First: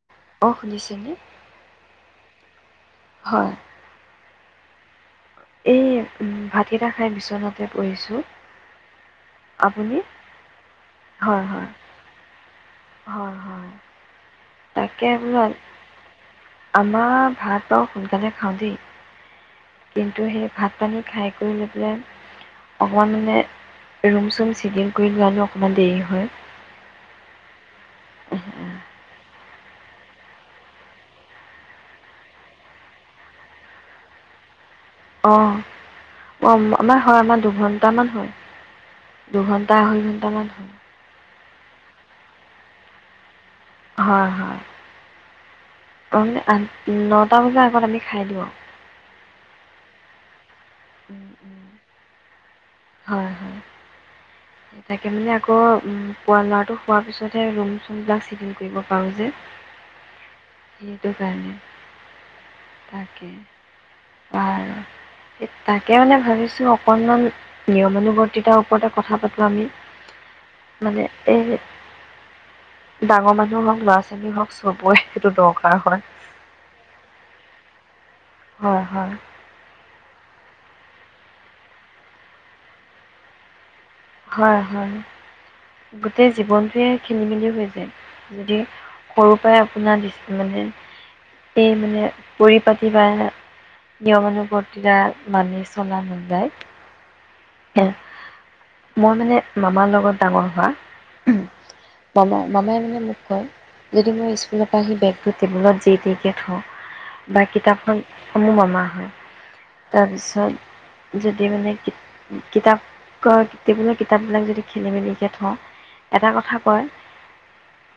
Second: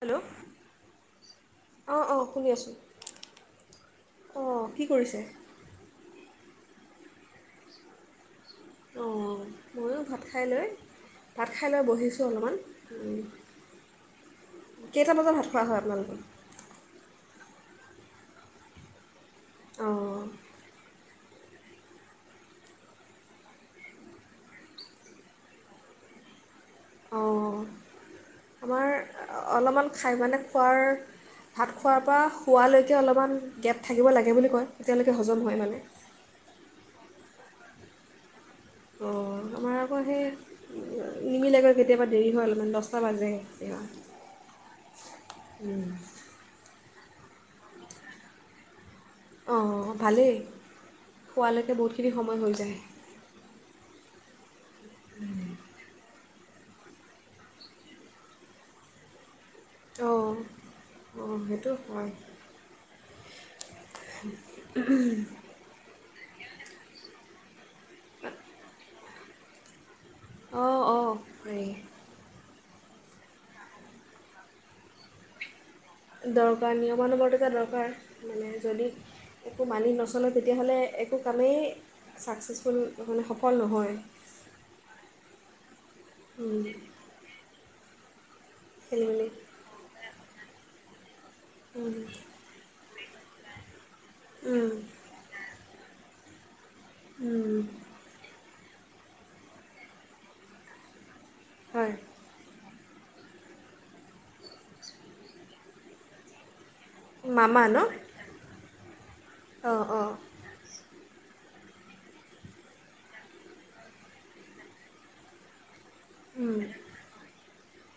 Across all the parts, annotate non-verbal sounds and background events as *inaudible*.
Hello অ' শুনিছেনে? অঁ অঁ শুনি আছোঁ। হয়। অ' কি কৰিছে? এই, উম ভাতকেইটা খাই বিচনাতে পৰিছোঁ। অ' আপুনি? ময়ো ভাত খাই লৈ, হয়, ভাত হয়, খাইলৈ বহিছোঁ অলমান, উম হয়, হয়। তাকে কেইটা বজাত বোলো ভাত খোৱা হয় আপোনালোকৰ? অ' সোনকালে খাওঁ দেই। কিন্তু অঁ সেই ভাত পানীত, খাই কৰি লৈ পেলাই অকণমান মানে ৰুম চুম চিজিল কৰি লোৱালো অকণমান দেৰি হয়। অ' আমাৰ, অলপমান খাই মানে খোৱাৰ ভাত খোৱাৰ পৰা শোৱালৈকে অলপমান গেপ থাকিব লাগে বুলি কয়। তেতিয়ালৈকে হজম হয় মানে অ' অ আমাৰ হয় আমাৰ দুঘণ্টামান হয়। অ' দুঘণ্টা আমাৰ আঢ়ৈ আকৌ সেই, ঘণ্টামান হয়। নিমিলে গৈ কেতিয়াবা দেৰি হয় অলপমান দছটা বাজে। কেতিয়াবা অ আন নটা বজাৰ আগত আমি খাই দিওঁ আও অ ভালেই। খোৱালেকে বহুতখিনি সম ময় হৈ যায়। হয়, হয়। তাকে মানে আকৌ- শুৱা ল'ৰাটো শুৱা পিছতহে ৰুম, চুম বিলাক চিজিল কৰিব পাৰো যে। অঁ, সেইটো অঁ সেইটো হয়। কে বাৰু, তাকে মানে- ভাবিছোঁ অকণমান- নিয়মানুবৰ্তিতাৰ ওপৰতে কথা পাতোঁ আমি। অঁ, মানে, অঁ এই- পাৰি। ডাঙৰ মানুহৰ হওক, ল'ৰা- ছোৱালী হওক, চবৰে সেইটো দৰকাৰ- হয় দৰকাৰ, নিয়মানুবৰ্তিতা দৰকাৰ। মানে, হয় যদি হয় একো মানি নচলে- কিয়নো তেতিয়াহ'লে একো কামেই চাকচেছফুল মানে সফল নহয়। হয়, হয়। গোটেই উম, জীৱনটোয়ে খেলি, মেলি হৈ যায়। যদি খেলিমেলি সৰু, পৰাই আপোনাৰ দি মানে- এই উম, মানে পৰি -পা দিবহি ন'। উম, নিয়ম *unintelligible* মানি চলা দুটাই উম। মই মানে, মামাৰ লগত ডাঙৰ হোৱা। হয়। মামা, মামাই মানে মোক কয়, যদি মই স্কুলৰ পৰা আহি বেগটো টেবুলত জি তি কে থওঁ। বা' মামা ন? কিতাপখন, মোৰ মামা হয়। অঁ, অঁ, তাৰপিছত যদি মানে কিতাপ টেবুলত কিতাপ বিলাক যদি খেলি মেলিকৈ থওঁ। এটা কথা উম, কয়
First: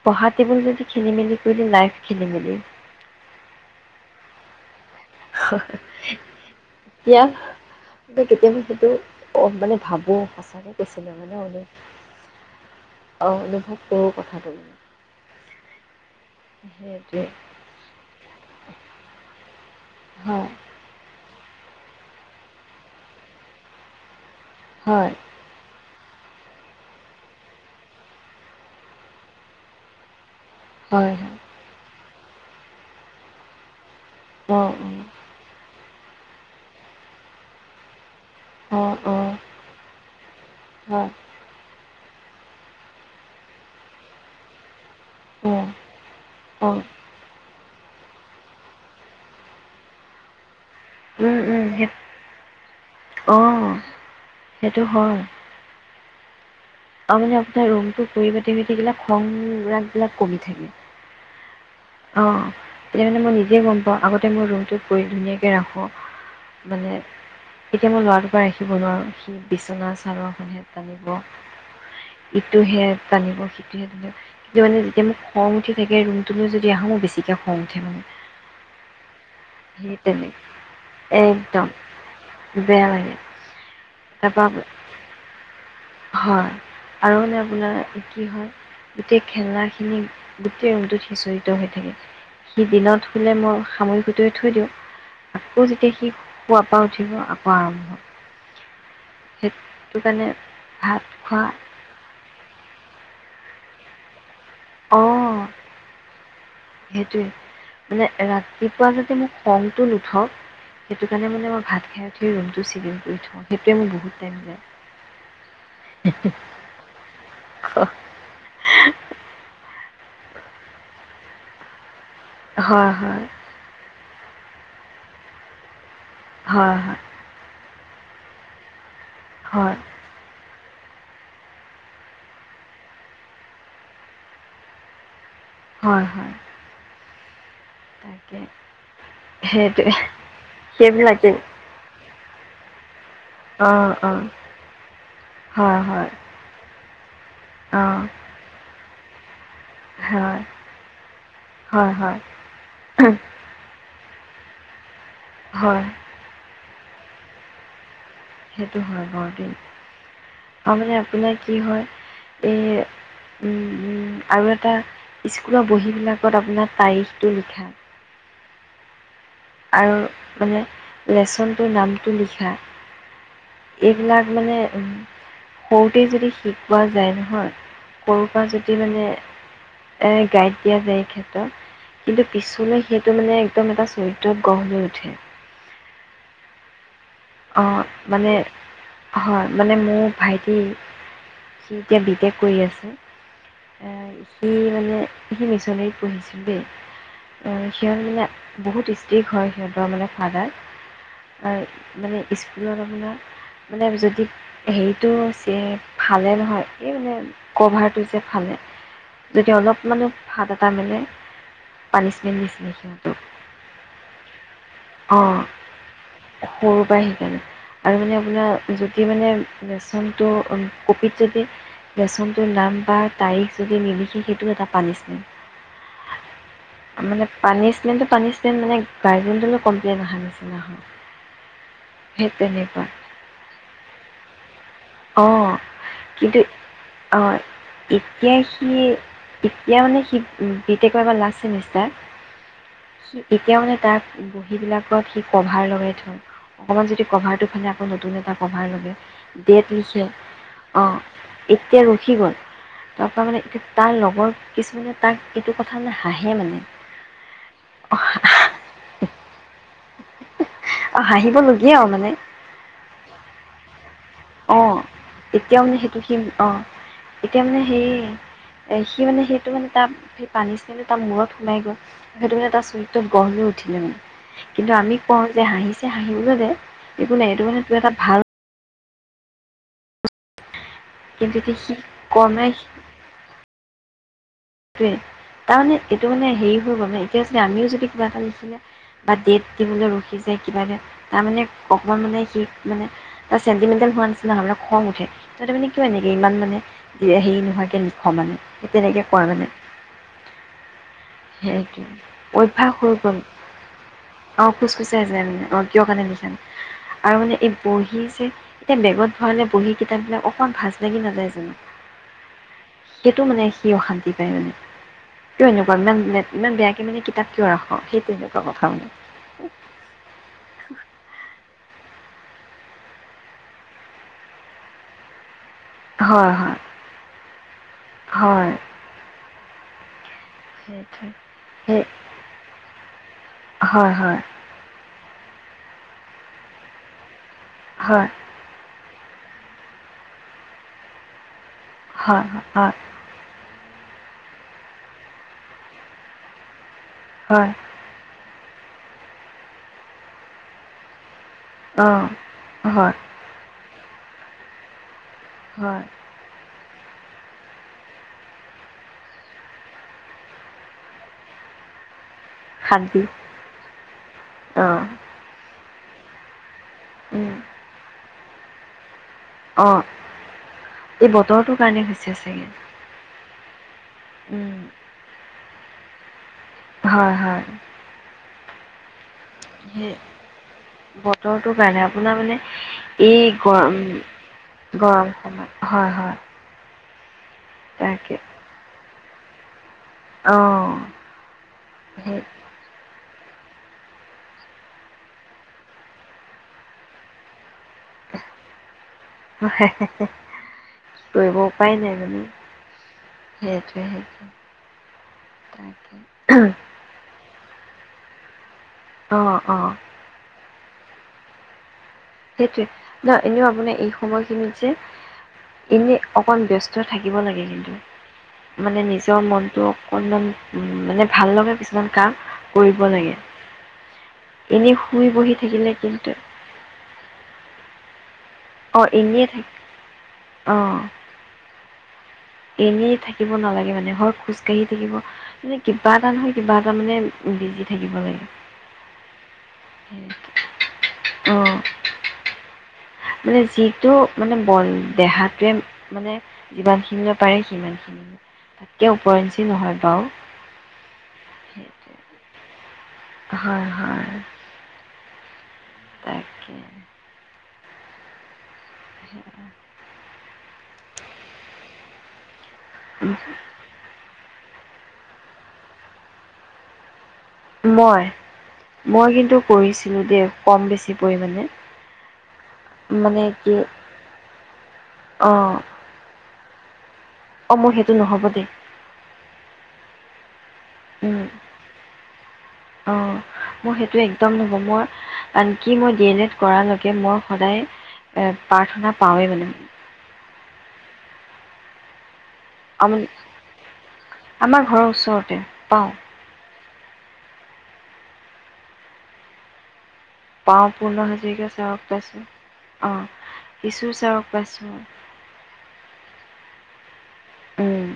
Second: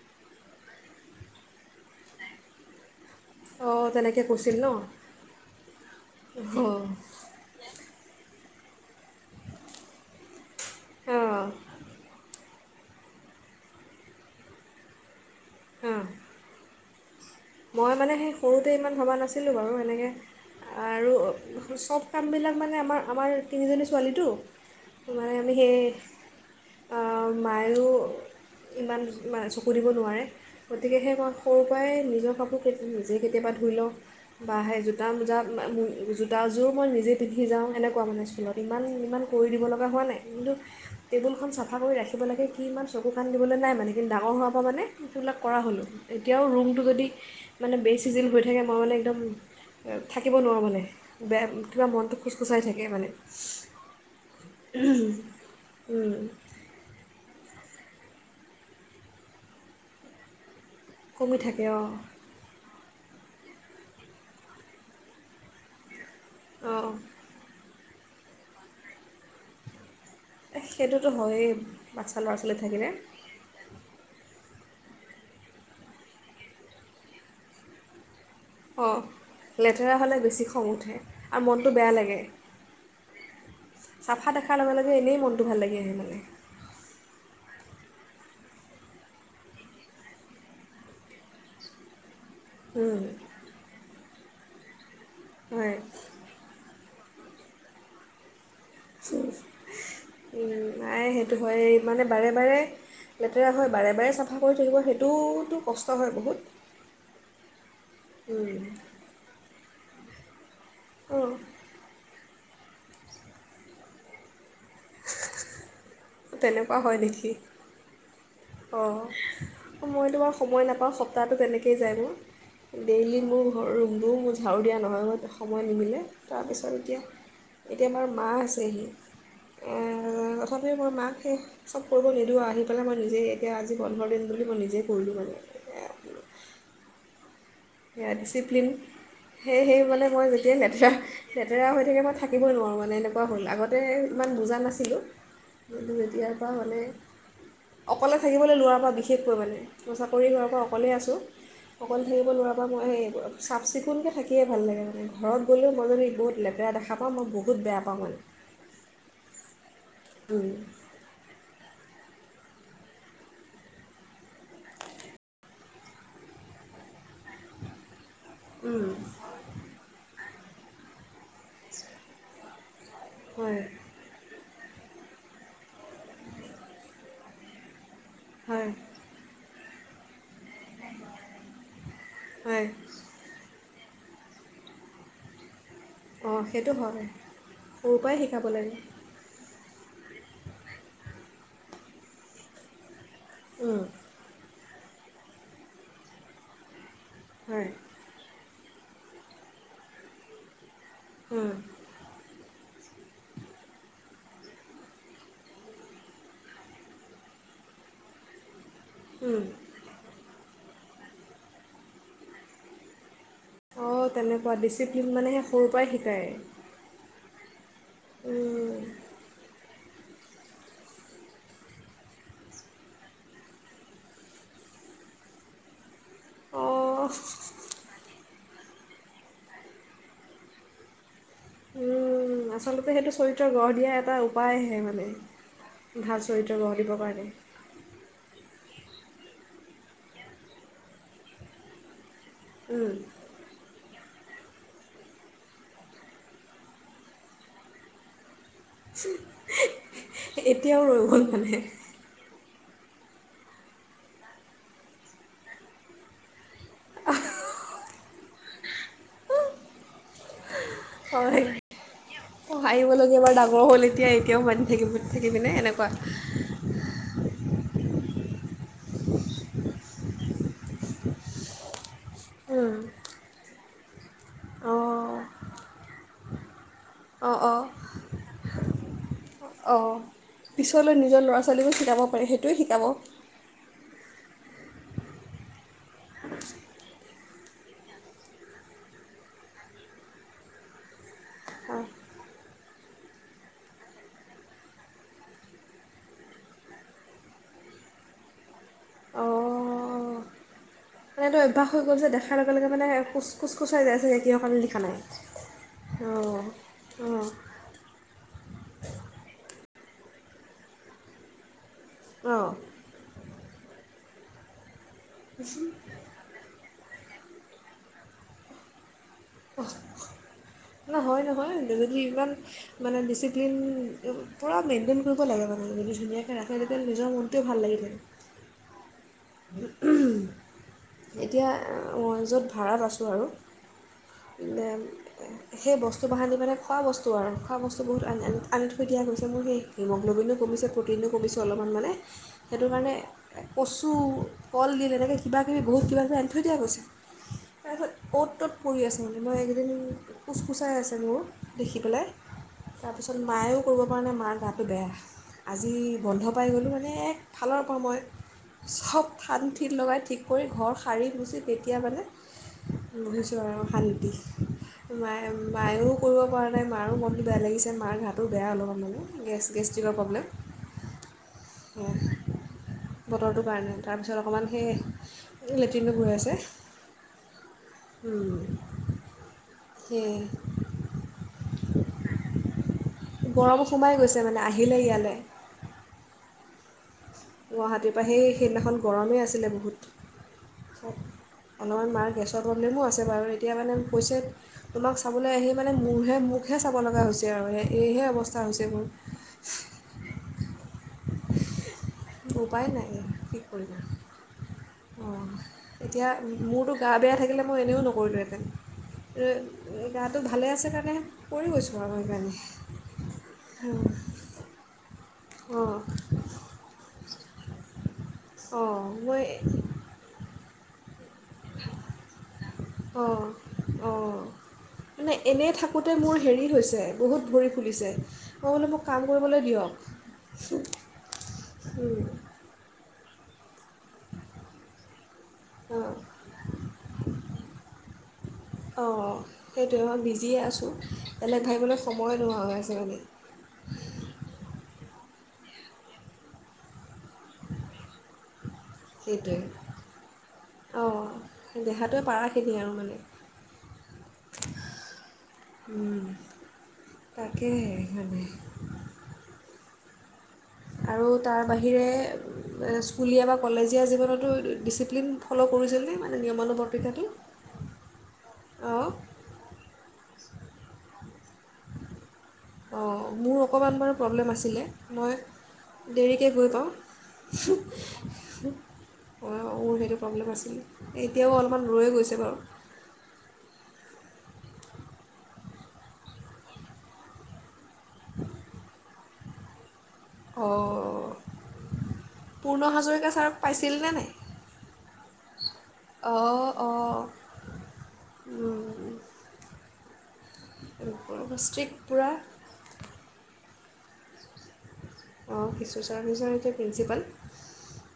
পঢ়া টেবুল যদি খেলি মেলি কৰিলে, লাইফ খেলি মেলি। অ' তেনেকৈ কৈছিল ন'? অঁ, এতিয়া কেতিয়াবা সেইটো মানে ভাবোঁ, সঁচাকৈ বেছি মানে অঁ, ন'। অ', অনুভৱ কৰোঁ কথাটো। অহ। উম। মই মানে সেই সৰুতে ইমান ভবা নাছিলো বাৰু এ তেনেকৈ হয় আৰু চব কামবিলাক মানে আমাৰ, আমাৰ তিনিজনী ছোৱালীটো। হয় মানে আমি সেই অ', মায়ো ইমান মানে চকু দিব নোৱাৰে। গতিকে হয় সেই ক হয় সৰুৰ পৰাই নিজক ফ্ৰকটো নিজেই কেতিয়াবা ধুই লওঁ। বা অঁ সেই অঁ জোতা মোজা মম দুযোৰ জোটাযোৰ মই নিজেই পিন্ধি যাওঁ সেনেকুৱা মানে। ইমান, অঁ ইমান অঁ কৰি দিব লগা হোৱা নাই কিন্তু হয় টেবুলখন চাফা কৰি ৰাখি কৰিব লাগে কি ইমান চকু কান দিবলৈ নাই মানে কিন্তু ডাঙৰ হোৱাৰ পৰা মানে সেইবিলাক কৰা অঁ হ'লো এতিয়াও অঁ ৰুমটো যদি মানে বেচিজিল হৈ থাকে মই মানে একদম থাকিব নোৱাৰোঁ মানে। বে, সেই কিবা মনতো কুচকুচাই থাকে মান অঁ সেইটো হয় উম। আৰু মানে আপোনাৰ ৰুমটো পৰিপাতি হৈ থাকিলে খং, ৰাগবিলাক কমি থাকে। কমি থাকে অ'। তেতিয়া মানে মই নিজে গম পাওঁ, আগতে মই ৰুমটোত পৰি ধুনীয়াকে ৰাখোঁ। অঁ মানে এতিয়া মই ল'ৰাটোৰ পৰা ৰাখিব নোৱাৰোঁ, সি বিচনা চাদৰ খনহে এই টানিব। সেইটোতো হয়েই বাচ্ছা ল'ৰা ছোৱালী ইটোহে থাকিলে টানিব, সিটোহে টানিব। মানে যেতিয়া মোক খং উঠি থাকে ৰুমটো লৈ যদি আহোঁ, মোৰ বেছিকে খং উঠে মানে। অ', সেই লেতেৰা হ'লে তেনে বেছি খং উঠে, আৰু একদম মনটো বেয়া লাগে। বেয়া লাগে চাফা তাৰপৰা দেখাৰ লগে, লগে এনেই মনটো ভাল লাগি আহে *unintelligible* হয়, আৰু মানে আপোনাৰ কি হয়, গোটেই খেলাখিনি গোটেই ৰুমটোত সিঁচৰিত হৈ থাকে। সি দিনত শুলে মই সামৰি সো থৈ দিওঁ। আকৌ হয় যেতিয়া সি শুৱা শুৱাপা উঠিব আকৌ আৰম্ভ। সেইটো কাৰণে ভাত নাই সেইটো খোৱা হয় মানে বাৰে বাৰে লেতেৰা হয়, বাৰে বাৰে চাফ চাফা কৰি থাকিব অঁ সেইটোতো কষ্ট হয় বহুত। সেইটোৱে মানে ৰাতিপুৱা যাতে মোক খংটো নু থওঁ। সেইটো অঁ কাৰণে মানে মই ভাত খাই উঠি সেই ৰুমটো চিজিল কৰি থওঁ, সেইটোৱে মোৰ বহুত টাইম যায়। তেনেকুৱা হয় নেকি? অ'। সময়টো বাৰু সময় নাপাওঁ সপ্তাহটো তেনেকৈয়ে যায় মোৰ। হয় ডেইলি হয় মোৰ ঘৰ ৰুম ৰুম ঝাৰু দিয়া নহয় *unintelligible* সময় নিমিলে। তাৰপিছত হয় হয় এতিয়া এতিয়া আমাৰ মা আছেহি। হয়। তথাপিও মই মাক সেই চব কৰিব নিদিওঁ আহি পেলাই মই নিজে এতিয়া আজি বন্ধৰ দিন বুলি মই নিজেই কৰিলোঁ বাৰু। হয় হয়। সেয়া তাকে ডিচিপ্লিন সেয়েহে সেইটোৱে মানে মই যেতিয়াই লেতেৰা সেইবিলাকেই লেতেৰা হৈ থাকে মই থাকিবই নোৱাৰোঁ মানে এনেকুৱা হ'ল আগতে অ', অ', ইমান বুজা নাছিলোঁ হয়, কিন্তু হয়, যেতিয়াৰ পৰা মানে অ', অকলে থাকিবলৈ লোৱাৰ পৰা বি শেষ কৰিব নোৱাৰি। মই চাকৰি হয়, হোৱাৰ পৰা অকলেই আছোঁ হয়, অকলে হয়। থাকিব নোৱাৰা মই সেইবোৰ চাফ চিকুণকে থাকিয়ে ভাল লাগে মানে। ঘৰত গ'লেও হয়, মই যদি বহুত লেতেৰা দেখা তাৰপা মই বহুত বেয়া পাওঁ মানে। সেইটো হয় বৰদিন আও মানে আপোনাৰ কি হয়। এই, উম উম, আৰু এটা স্কুলৰ বহীবিলাকত আপোনাৰ তাৰিখটো লিখা। উম। আৰু মানে লেচনটোৰ নামটো লিখা। হয় এইবিলাক মানে উম, সৰুতেই যদি শিকোৱা যায় নহয় সৰুৰ পৰা হয় যদি মানে এ গাই ইড যায় এই ক্ষেত্ৰত, কিন্তু হয় পিছলৈ সেইটো মানে একদম এটা চৰি ত্রত গঢ় লৈ উঠে। অ', সেইটো হয়। অ', সৰুৰ পৰাই মানে শিকাব লাগে হয়। মানে মোৰ ভাইটি, সি এতিয়া বি টেক কৰি আছে উম, এ, সি মানে, সি মিছনেৰিত পঢ়িছিল দেই। অ', হয় সিহঁতবিলাক বহুত ষ্টিক হয় সিহঁতৰ মানে ফাডাৰ হম। স্কুলত আপোনাৰ মানে যদি হেৰিটো চে ফালে নহয় এই মানে কভাৰটো যে ফালে উম। তাকে অলপ মানে ফাতা তাৰমানে পানিছমেণ্ট দিছিলে সিহঁতক। অ তেনে কোৱা ডিচিপ্লিন মানেহে অ' সৰুৰ পৰাই শিকায়। সৰুৰ পৰাই শিকালোঁ আৰু মানে আপোনাৰ উম, জুতি মানে লেছনটো কপিত যদি লেছনটো নাম বা তাৰিখ যদি নিলিখি সেইটো এটা পানিছমেণ্ট। অঁ মানে পানিচমেণ্ট পানি মানে তাইবে কমপ্লেইন অহাৰ নিচিনা হয়। সেই উম তেনেকুৱা আচলতে সেইটো চৰিত্ৰ গঢ় দিয়া এটা উপায়। অ কিন্তু দিবৰ কাৰণে অঁ এতি স এতিয়া মানে সি বি টেকৰ মানে লাচ্ছত চেমিষ্টাৰ। উম, এতিয়া মানে তাক বহী বিলাকত সি কভাৰ লগাই থওঁ অকণমান যদি কভাৰটো ফালে আকৌ নতুন এটা সভাৰ বাবে ডেট লিখে এতিয়াও অঁ ৰৈ গ'ল মানে এতিয়া ৰখি গ'ল। *unintelligible* তাৰ লগৰ কিছুমানে তাক এইটো কথা লৈ হাঁহে মানে। আৰু হাঁহিবলগীয়াও মানে অ-অ হাঁহিবলগীয়া ডাঙৰ হ'ল এতিয়া এতিয়াও অ মানি থাকিব থাকি পিনে এতিয়াও মানে এনেকুৱা সেইটো স অ এতিয়া মানে সেই এ সি মানে সেইটো মানে তাৰ সেই পনিচমেনত তো তাৰ মূৰত সোমাই গ'ল। সেইটো এটা উম, ছুইটোত গঢ় ল উঠিলে। কিন্তু আমি অঁ কওঁ যে হাঁহিছে হাঁহিব *unintelligible* একো নাই অঁ এইটো মানে অঁ এটা ভাল অঁ। পিছলৈ নিজৰ কিন্তু ল'ৰা এতিয়া সি ছোৱালীবোৰ শিকাব পাৰে কমে সেইটোৱে শিকাব। ওম তাৰমানে এইটো মানে হেৰি হৈ গ'ল মানে এতিয়া যদি আমিও যদি কিবা এটা লিখিলে বা ডেট দিবলৈ ৰখি যায় কিবা এটা তাৰমানে অঁ অকণমান মানে সি মানে তাৰ চেণ্টিমেণ্টেল হোৱা নাছিলি নলে খং উঠে ত তাৰ মানে কিয় এনেকৈ ইমান মানে হেৰি নোহোৱাকৈ লিখওঁ মানে সেই তেনেকৈ পোৱা মনেই অঁ মানে এইটো সে অভ্যাস হৈ গ'ল যে দেখাৰ টো লগে লগে অভ্য়াস মানে হৈ গল কোচ কোচ কোচাই যায় চাগে কিহৰ অ খোচ কাৰণে খোচ লিখা নাই খোচাই যায় মানে অ কিয় কাৰণে লিখা অঁ নায় আৰু মানে এই বহী যে এতিয়া বেগত ভৰালে বহী কিতাপবিলাক অকণমান ভাজ লাগি নাযায় জানো অঁ। সেইটো মানে সি অশান্তি *unintelligible* কিয় এনেকুৱা ইমান বেয়া ত মানে কিতাপ কিয় ৰাখোঁ সেই তেনেকোৱা কথা মানে। অহ হয় নহয় সিইমান ইমান ডিচিপ্লিন পূৰা মেইনটেইন কৰিব লাগে মানে। যদি হয় ধুনীয়াকৈ হয় ৰাখে তেতিয়াহলে নিজৰ মনটোৱে ভাল লাগিলে হয় থাকে। উম। সেইটোৱে এতিয়া সেই য'ত ভাড়াত আছোঁ আৰু হয় হয় সেই বস্তু। বাহানি মানে খোৱা বস্তু আৰু। খোৱা বস্তু বহুত হয় আনি থৈ দিয়া গৈছে। মোৰ এই হিমগ্লবিনো কমিছে প্ৰটিনো কমিছে। অলপমানে হয় সেইটো হয় কাৰণে। কচু, কল দিল এনেকে কিবা। বহুত কিবা কিবি আনি থৈ দিয়া গৈছেঁ। হয় তাৰপিছত অট তট। পৰি আছে মানে, মই এইকেইদিন কোচকোচাই আছে মোৰ। দেখি অঁ পেলাই হয় তাৰপিছত মায়ে কৰিব। কাৰণে মাৰ গাটো বেয়া। আজি হয় বন্ধ পাই গ'লো মানে। এক ফালৰ পৰা মই চব ঠান থিত লগাই ঠিক। কৰি ঘৰ সাৰি মচি তেতিয়া মানে। শান্তি বহিছোঁ আৰু শান্তি, অঁ মায় মায়ো। কৰিব পৰা নাই মাৰো মনটো বেয়া লাগিছে মাৰ গাত তো বেয়া অলপ মানে। গেছ অ, গেষ্ট্ৰিকৰ প্ৰব্লেম এই বতৰটো কাৰনে হৈছে চাগে। বতৰটোৰ কাৰনে। তাৰপিছত অকণমান উম সেই লেট্ৰিনো গৈ আছে। হয় হয়। উম। সেই বতৰটোৰ কাৰণে আপোনাৰ মানে এই গৰম, সোমাই গৈছে মানে আহিলে গৰম ইয়ালৈ সময়। হয় হয়। গুৱাহাটীৰ পৰা। তাকে সেই সেইদিনাখন গৰমেই আছিলে অঁ বহুত। অলপমান মাৰ সেই গেছৰ প্ৰব্লেমও আছে। আৰু এতিয়া মানে কৈছে, তোমাক চাবলৈ আহি মানে মোৰহে মোকহে চাব লগা হৈছে আৰু সেই এইয়েহে অৱস্থা হৈছে মোৰ। কি কৰিব? উপায় নাই। মানে উপায় নাই কি কৰিব, সেইটোৱে সেইটোৱে অ', তাকে। এতিয়া মোৰতো গা বেয়া থাকিলে মই এনেও নকৰিলোঁহেঁতেন, অ', অ', গাটো ভালে আছে কাৰণেহে কৰি গৈছ সেইটোৱে ন! এনেও অঁ আপোনাৰ এই সময়খিনিত যে, অঁ এনে অকন ব্যস্ত থাকিব লাগে। *unintelligible* মানে অঁ নিজৰ মই মনটো অকনমান উম, মানে ভাল লগা কিছুমান কাম কৰিব লাগে। অঁ অঁ এনেই শুই, মানে বহি এনেই থাকিলে থাকোঁতে কিন্তু মোৰ হেৰি হৈছে বহুত ভৰি ফুলিছে। মই বোলোঁ মোক অ', কাম এনেই কৰিবলৈ থাক দিয়ক। অ', উম। এনেই থাকিব নালাগে মানে হয়, খোজকাাঢ়ি থাকিব মানে কিবা অঁ এটা নহয় কিবা তাৰমানে বিজি থাকিব লাগে। অ', সেইটোৱে মই বিজিয়ে আছোঁ। বেলেগ অ', ভাবিবলৈ সময় নোহোৱা হৈ আছে মানে। যিটো মানে বল দেহাটোৱে মানে যিমানখিনি পাৰে সিমানখিনি, তাতকৈ সেইটোৱে উপৰিঞ্চি নহয় বাৰু। অঁ দেহাটোৱে পাৰাখিনি আৰু মানে হয় হয় উম তাকে তাই কে হয়নে? *inaudible* আৰু তাৰ বাহিৰে এ স্কুলীয়া বা কলেজীয়া জীৱনতো ডিচিপ্লিন ফ'ল' কৰিছিল নে? মানে, নিয়মানুবৰ্তিতাটো। মই, মই কিন্তু কৰিছিলো‌ দেই, কম বেছি পৰিমাণে। অ', মানে মোৰ কি অকণমান বাৰু প্ৰব্লেম আছিলে। মই অঁ দেৰিকে গৈ পাওঁ। অ' অঁ মোৰ সেইটো নহ'ব দেই সেইটো প্ৰব্লেম আছিলে, উম এতিয়াও অলপমান ৰৈ গৈছে বাৰু। অঁ মোৰ সেইটো একদম ন'হব, মই, আনকি মই ডি এল এড কৰালৈকে মই সদায় এ প্ৰাৰ্থনা পাওঁৱে মানে। অ'। পূৰ্ণ আম হাজৰিকা ছাৰক আমাৰ পাইছিলনে ঘৰৰ ওচৰতে নাই? পাওঁ অ' অ' উম উম। পাওঁ, পূৰ্ণ হাজৰিকা ষ্ট্ৰিক্ট ছাৰক পূৰা পাইছো। অ'। কিশো ছাৰক পাইছোঁ। অ', কিশো ছাৰ হৈছে এতিয়া প্ৰিন্সিপাল। উম,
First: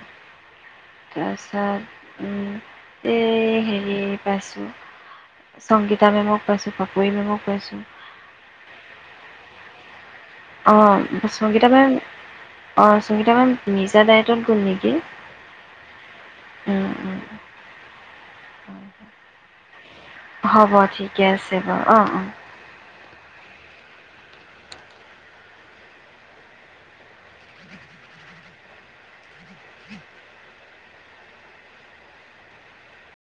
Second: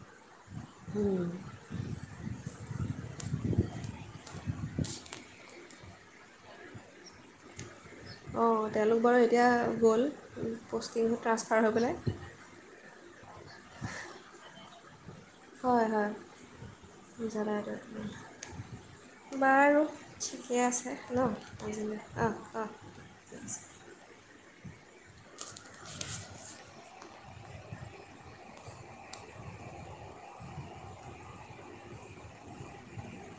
তাৰপিছত উম, এই হেৰি পাইছোঁ সংগীত। নিতা মে'মক পাইছোঁ, পাপৰি মে'মক পাইছোঁ। অ', তেওঁলোক বাৰু এতিয়া গ'ল। পষ্টিং অ', ট্ৰান্সফাৰ সংগীতা হৈ মেম পেলাই অ', চ তিনিটামান নিজা দায়ত্বত গ'ল নেকি? কি? হয়, হয় নিজাদায়ত্বত উম, বাৰু ঠিকে হ'ব আছে ঠিকে ন' আছে বাৰু আজিলৈ, অঁ অঁ অ', অ'। *inaudible*